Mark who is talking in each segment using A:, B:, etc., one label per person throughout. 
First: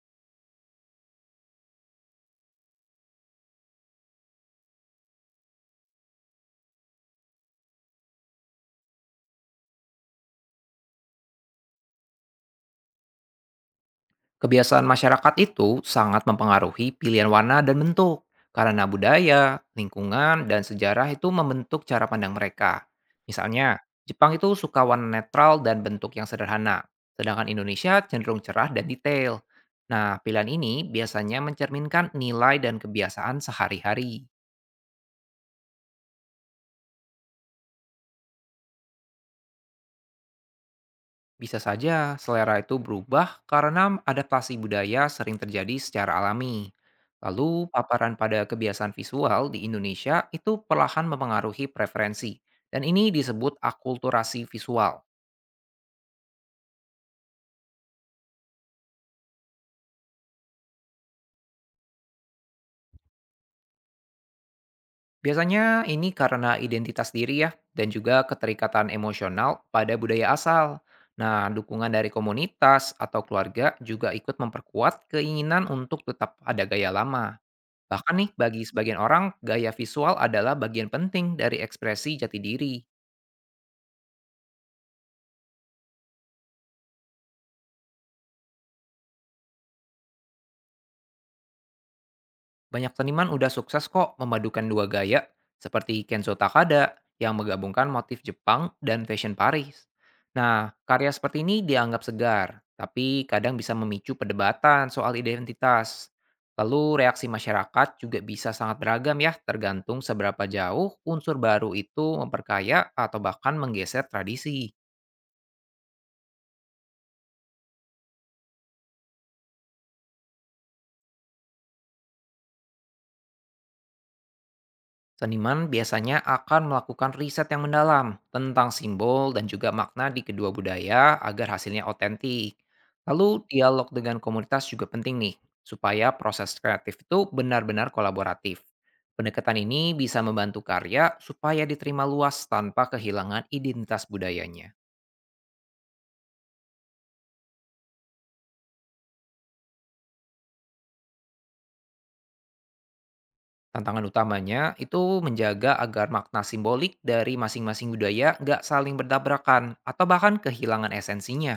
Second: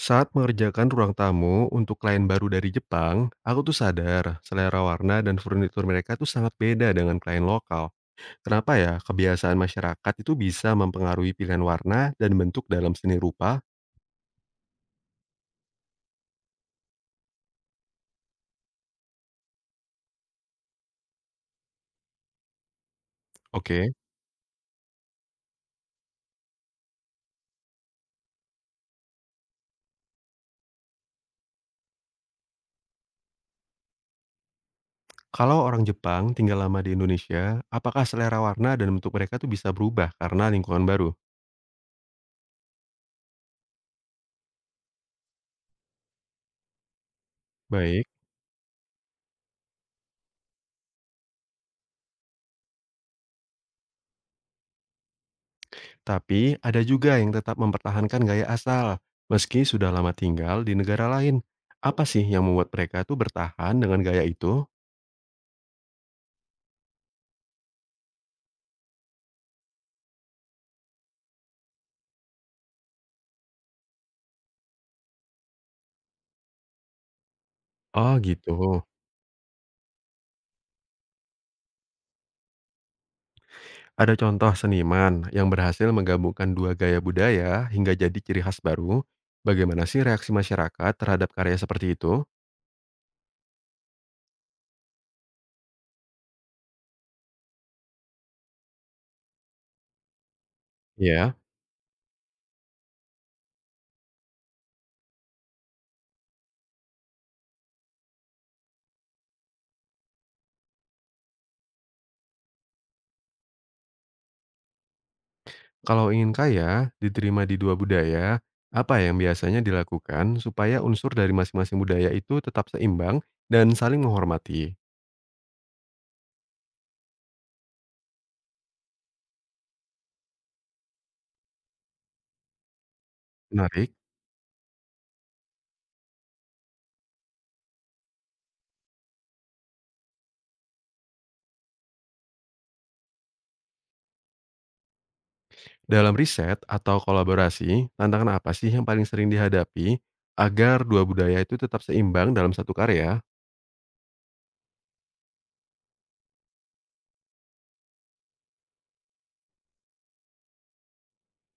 A: Saat mengerjakan ruang tamu untuk klien baru dari Jepang, aku tuh sadar selera warna dan furnitur mereka tuh sangat beda dengan klien lokal. Kenapa ya kebiasaan masyarakat itu bisa mempengaruhi pilihan warna dan bentuk dalam seni rupa?
B: Kebiasaan masyarakat itu sangat mempengaruhi pilihan warna dan bentuk, karena budaya, lingkungan, dan sejarah itu membentuk cara pandang mereka. Misalnya,
A: Oke,
B: Jepang itu suka warna netral dan bentuk yang sederhana, sedangkan Indonesia cenderung cerah dan detail. Nah, pilihan ini biasanya mencerminkan nilai dan kebiasaan sehari-hari.
A: kalau orang Jepang tinggal lama di Indonesia, apakah selera warna dan bentuk mereka tuh bisa berubah karena lingkungan baru?
B: Bisa saja selera itu berubah karena adaptasi budaya sering terjadi secara alami. Lalu,
A: Baik,
B: paparan pada kebiasaan visual di Indonesia itu perlahan mempengaruhi preferensi, dan ini disebut akulturasi visual.
A: tapi ada juga yang tetap mempertahankan gaya asal, meski sudah lama tinggal di negara lain. Apa sih yang membuat mereka tuh bertahan dengan gaya itu?
B: Biasanya ini karena identitas diri ya, dan juga keterikatan emosional pada budaya asal. Nah, dukungan dari komunitas atau keluarga juga ikut memperkuat keinginan untuk tetap ada gaya lama. Bahkan
A: Oh
B: nih,
A: gitu.
B: bagi sebagian orang, gaya visual adalah bagian penting dari ekspresi jati diri.
A: Ada contoh seniman yang berhasil menggabungkan dua gaya budaya hingga jadi ciri khas baru? Bagaimana sih reaksi masyarakat terhadap karya seperti itu?
B: Banyak seniman udah sukses kok memadukan dua gaya, seperti Kenzo Takada yang menggabungkan motif Jepang dan fashion Paris. Nah, karya
A: Ya,
B: seperti ini dianggap segar, tapi kadang bisa memicu perdebatan soal identitas. Lalu reaksi masyarakat juga bisa sangat beragam ya, tergantung seberapa jauh unsur baru itu memperkaya atau bahkan menggeser tradisi.
A: kalau ingin kaya, diterima di dua budaya, apa yang biasanya dilakukan supaya unsur dari masing-masing budaya itu tetap seimbang dan saling menghormati?
B: Seniman biasanya akan melakukan riset yang mendalam tentang simbol dan juga makna di kedua budaya agar hasilnya otentik. Lalu dialog
A: Menarik.
B: dengan komunitas juga penting nih, supaya proses kreatif itu benar-benar kolaboratif. Pendekatan ini bisa membantu karya supaya diterima luas tanpa kehilangan identitas budayanya.
A: Dalam riset atau kolaborasi, tantangan apa sih yang paling sering dihadapi agar dua budaya itu tetap seimbang dalam satu karya?
B: Tantangan utamanya itu menjaga agar makna simbolik dari masing-masing budaya nggak saling berdabrakan atau bahkan kehilangan esensinya.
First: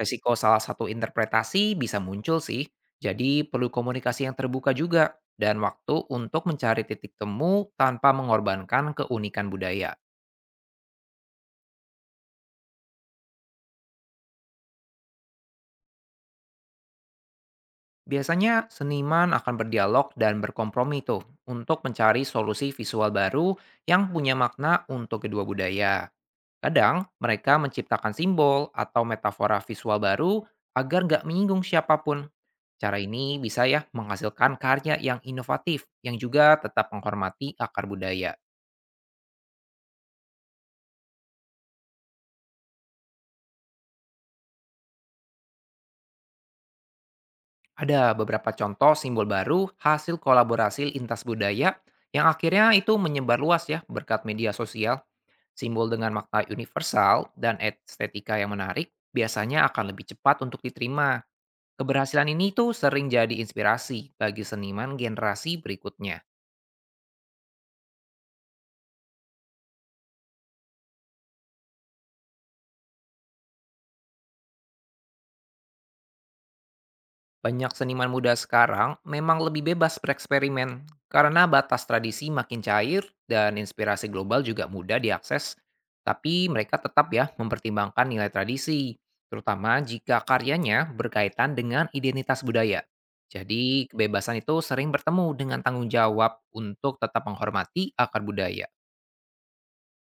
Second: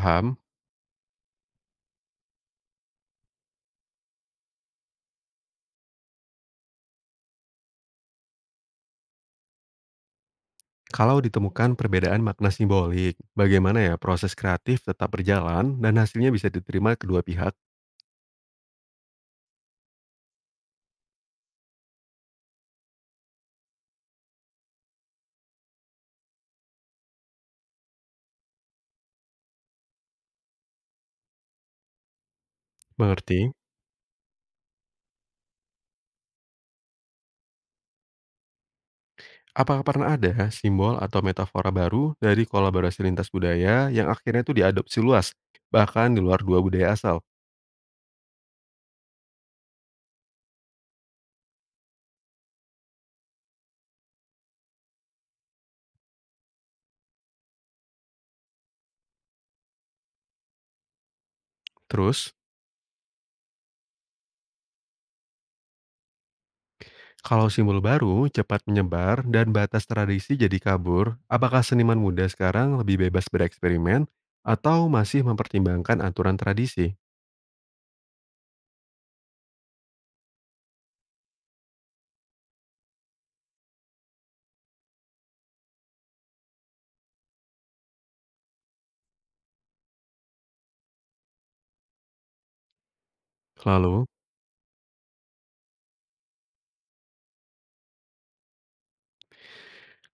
B: Resiko salah satu interpretasi bisa muncul sih, jadi perlu komunikasi yang terbuka juga dan waktu untuk mencari titik temu tanpa mengorbankan keunikan budaya.
A: Kalau ditemukan perbedaan makna simbolik, bagaimana ya proses kreatif tetap berjalan dan hasilnya bisa diterima kedua pihak?
B: Biasanya seniman akan berdialog dan berkompromi tuh untuk mencari solusi visual baru yang punya makna untuk kedua budaya. Kadang mereka menciptakan simbol atau metafora visual baru agar nggak menyinggung siapapun. Cara ini
A: Mengerti?
B: bisa ya menghasilkan karya yang inovatif yang juga tetap menghormati akar budaya.
A: Apakah pernah ada simbol atau metafora baru dari kolaborasi lintas budaya yang akhirnya itu diadopsi luas, bahkan di luar dua budaya asal?
B: Ada beberapa contoh simbol baru hasil kolaborasi lintas budaya yang akhirnya itu menyebar luas ya berkat media sosial. Simbol dengan makna universal dan estetika yang menarik biasanya akan lebih cepat untuk diterima. Keberhasilan
A: Terus,
B: ini tuh sering jadi inspirasi bagi seniman generasi berikutnya.
A: kalau simbol baru cepat menyebar dan batas tradisi jadi kabur, apakah seniman muda sekarang lebih bebas bereksperimen atau masih mempertimbangkan aturan tradisi?
B: Banyak seniman muda sekarang memang lebih bebas bereksperimen karena batas tradisi makin cair dan inspirasi global juga mudah diakses. Tapi mereka tetap ya mempertimbangkan nilai tradisi, terutama jika karyanya berkaitan dengan identitas budaya. Jadi
A: Lalu,
B: kebebasan itu sering bertemu dengan tanggung jawab untuk tetap menghormati akar budaya.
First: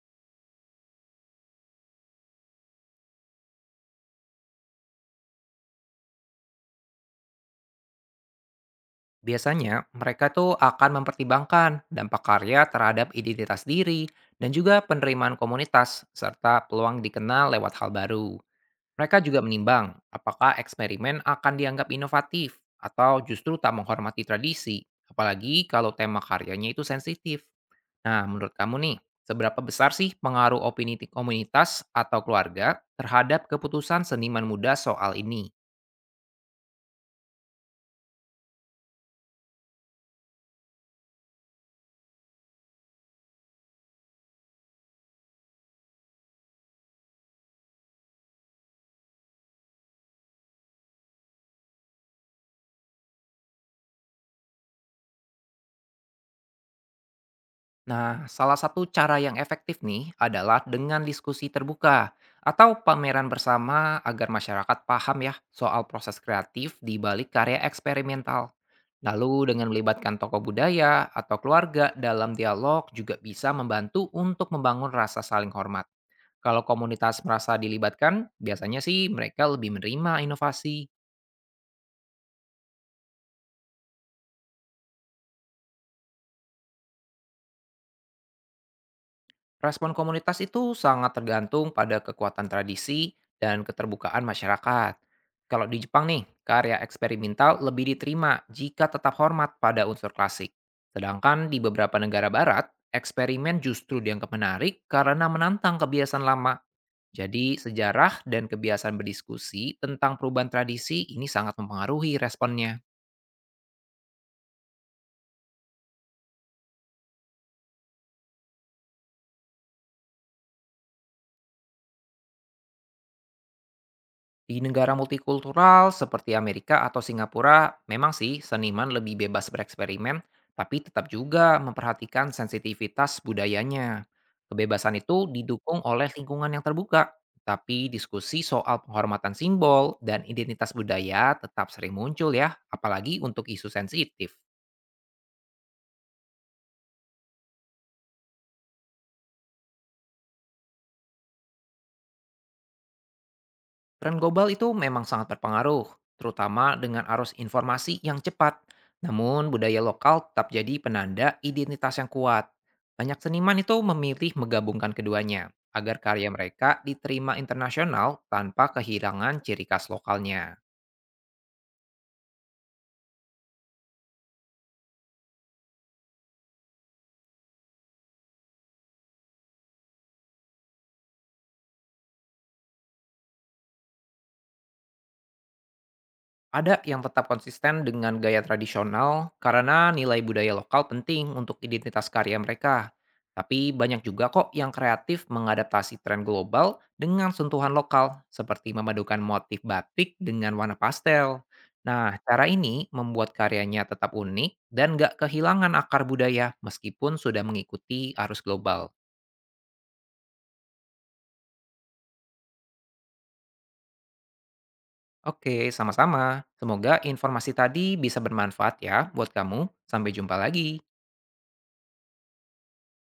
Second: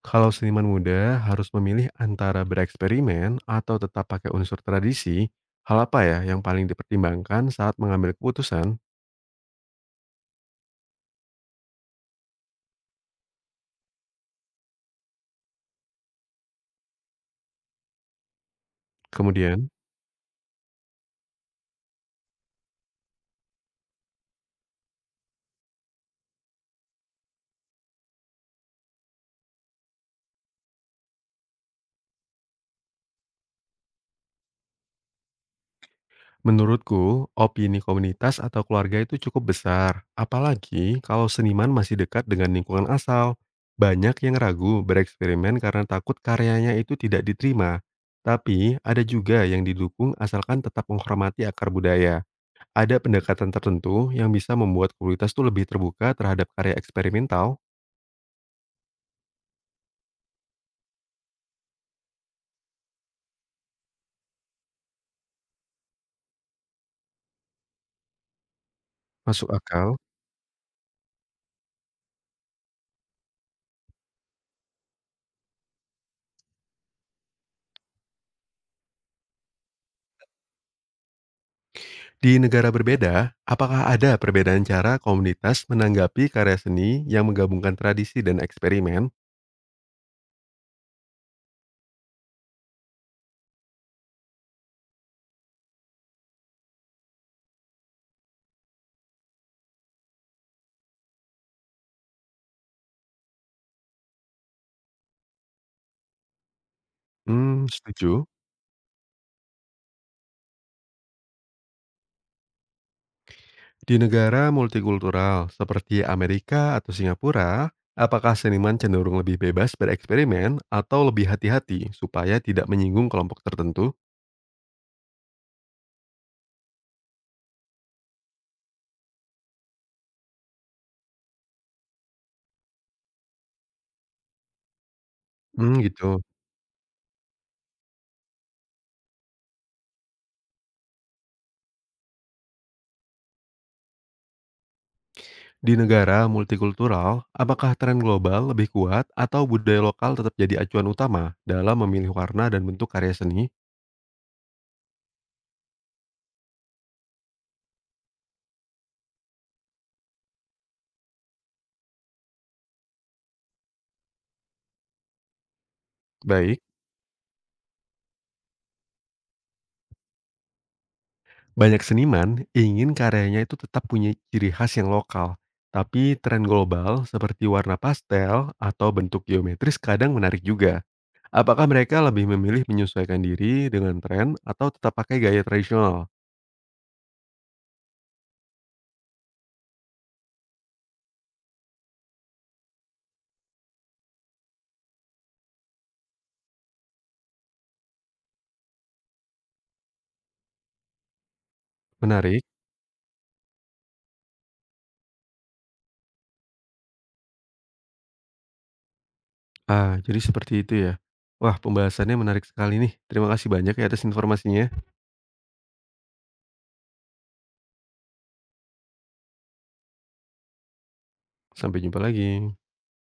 A: kalau seniman muda harus memilih antara bereksperimen atau tetap pakai unsur tradisi, hal apa ya yang paling dipertimbangkan saat mengambil keputusan?
B: Biasanya, mereka tuh akan mempertimbangkan dampak karya terhadap identitas diri dan juga penerimaan komunitas, serta peluang dikenal lewat hal baru. Mereka juga
A: Kemudian,
B: menimbang apakah eksperimen akan dianggap inovatif atau justru tak menghormati tradisi, apalagi kalau tema karyanya itu sensitif. Nah, menurut kamu nih, seberapa besar sih pengaruh opini komunitas atau keluarga terhadap keputusan seniman muda soal ini?
A: menurutku, opini komunitas atau keluarga itu cukup besar, apalagi kalau seniman masih dekat dengan lingkungan asal. Banyak yang ragu bereksperimen karena takut karyanya itu tidak diterima, tapi ada juga yang didukung asalkan tetap menghormati akar budaya. Ada pendekatan tertentu yang bisa membuat komunitas tuh lebih terbuka terhadap karya eksperimental?
B: Nah, salah satu cara yang efektif nih adalah dengan diskusi terbuka atau pameran bersama agar masyarakat paham ya soal proses kreatif di balik karya eksperimental. Ya,
A: Masuk
B: lalu dengan
A: akal.
B: melibatkan tokoh budaya atau keluarga dalam dialog juga bisa membantu untuk membangun rasa saling hormat. Kalau komunitas merasa dilibatkan, biasanya sih mereka lebih menerima inovasi.
A: Di negara berbeda, apakah ada perbedaan cara komunitas menanggapi karya seni yang menggabungkan tradisi dan eksperimen?
B: Respon komunitas itu sangat tergantung pada kekuatan tradisi dan keterbukaan masyarakat. Kalau di Jepang nih, karya eksperimental lebih diterima jika tetap hormat pada unsur klasik. Sedangkan di beberapa negara barat, eksperimen justru dianggap menarik karena menantang kebiasaan lama. Jadi
A: Hmm,
B: sejarah
A: setuju.
B: dan kebiasaan berdiskusi tentang perubahan tradisi ini sangat mempengaruhi responnya.
A: Di negara multikultural seperti Amerika atau Singapura, apakah seniman cenderung lebih bebas bereksperimen atau lebih hati-hati supaya tidak menyinggung kelompok tertentu?
B: Di negara multikultural seperti Amerika atau Singapura, memang sih seniman lebih bebas bereksperimen, tapi tetap juga memperhatikan sensitivitas budayanya. Kebebasan itu didukung
A: Hmm,
B: oleh
A: gitu.
B: lingkungan yang terbuka, tapi diskusi soal penghormatan simbol dan identitas budaya tetap sering muncul ya, apalagi untuk isu sensitif.
A: Di negara multikultural, apakah tren global lebih kuat atau budaya lokal tetap jadi acuan utama dalam memilih warna dan bentuk karya seni?
B: Tren global itu memang sangat berpengaruh, terutama dengan arus informasi yang cepat. Namun, budaya lokal tetap jadi penanda identitas yang kuat. Banyak seniman itu memilih menggabungkan keduanya agar karya
A: Baik,
B: mereka diterima internasional tanpa kehilangan ciri khas lokalnya.
A: banyak seniman ingin karyanya itu tetap punya ciri khas yang lokal, tapi tren global seperti warna pastel atau bentuk geometris kadang menarik juga. Apakah mereka lebih memilih menyesuaikan diri dengan tren atau tetap pakai gaya tradisional?
B: Ada yang tetap konsisten dengan gaya tradisional karena nilai budaya lokal penting untuk identitas karya mereka. Tapi banyak juga kok yang kreatif mengadaptasi tren global dengan sentuhan lokal, seperti memadukan motif batik dengan warna pastel. Nah, cara
A: Menarik.
B: ini membuat karyanya tetap unik dan nggak kehilangan akar budaya meskipun sudah mengikuti arus global.
A: Ah, jadi seperti itu ya. Wah, pembahasannya menarik sekali nih. Terima kasih banyak ya atas informasinya.
B: Oke, sama-sama. Semoga informasi tadi bisa bermanfaat ya buat kamu. Sampai jumpa lagi.
A: Sampai jumpa lagi.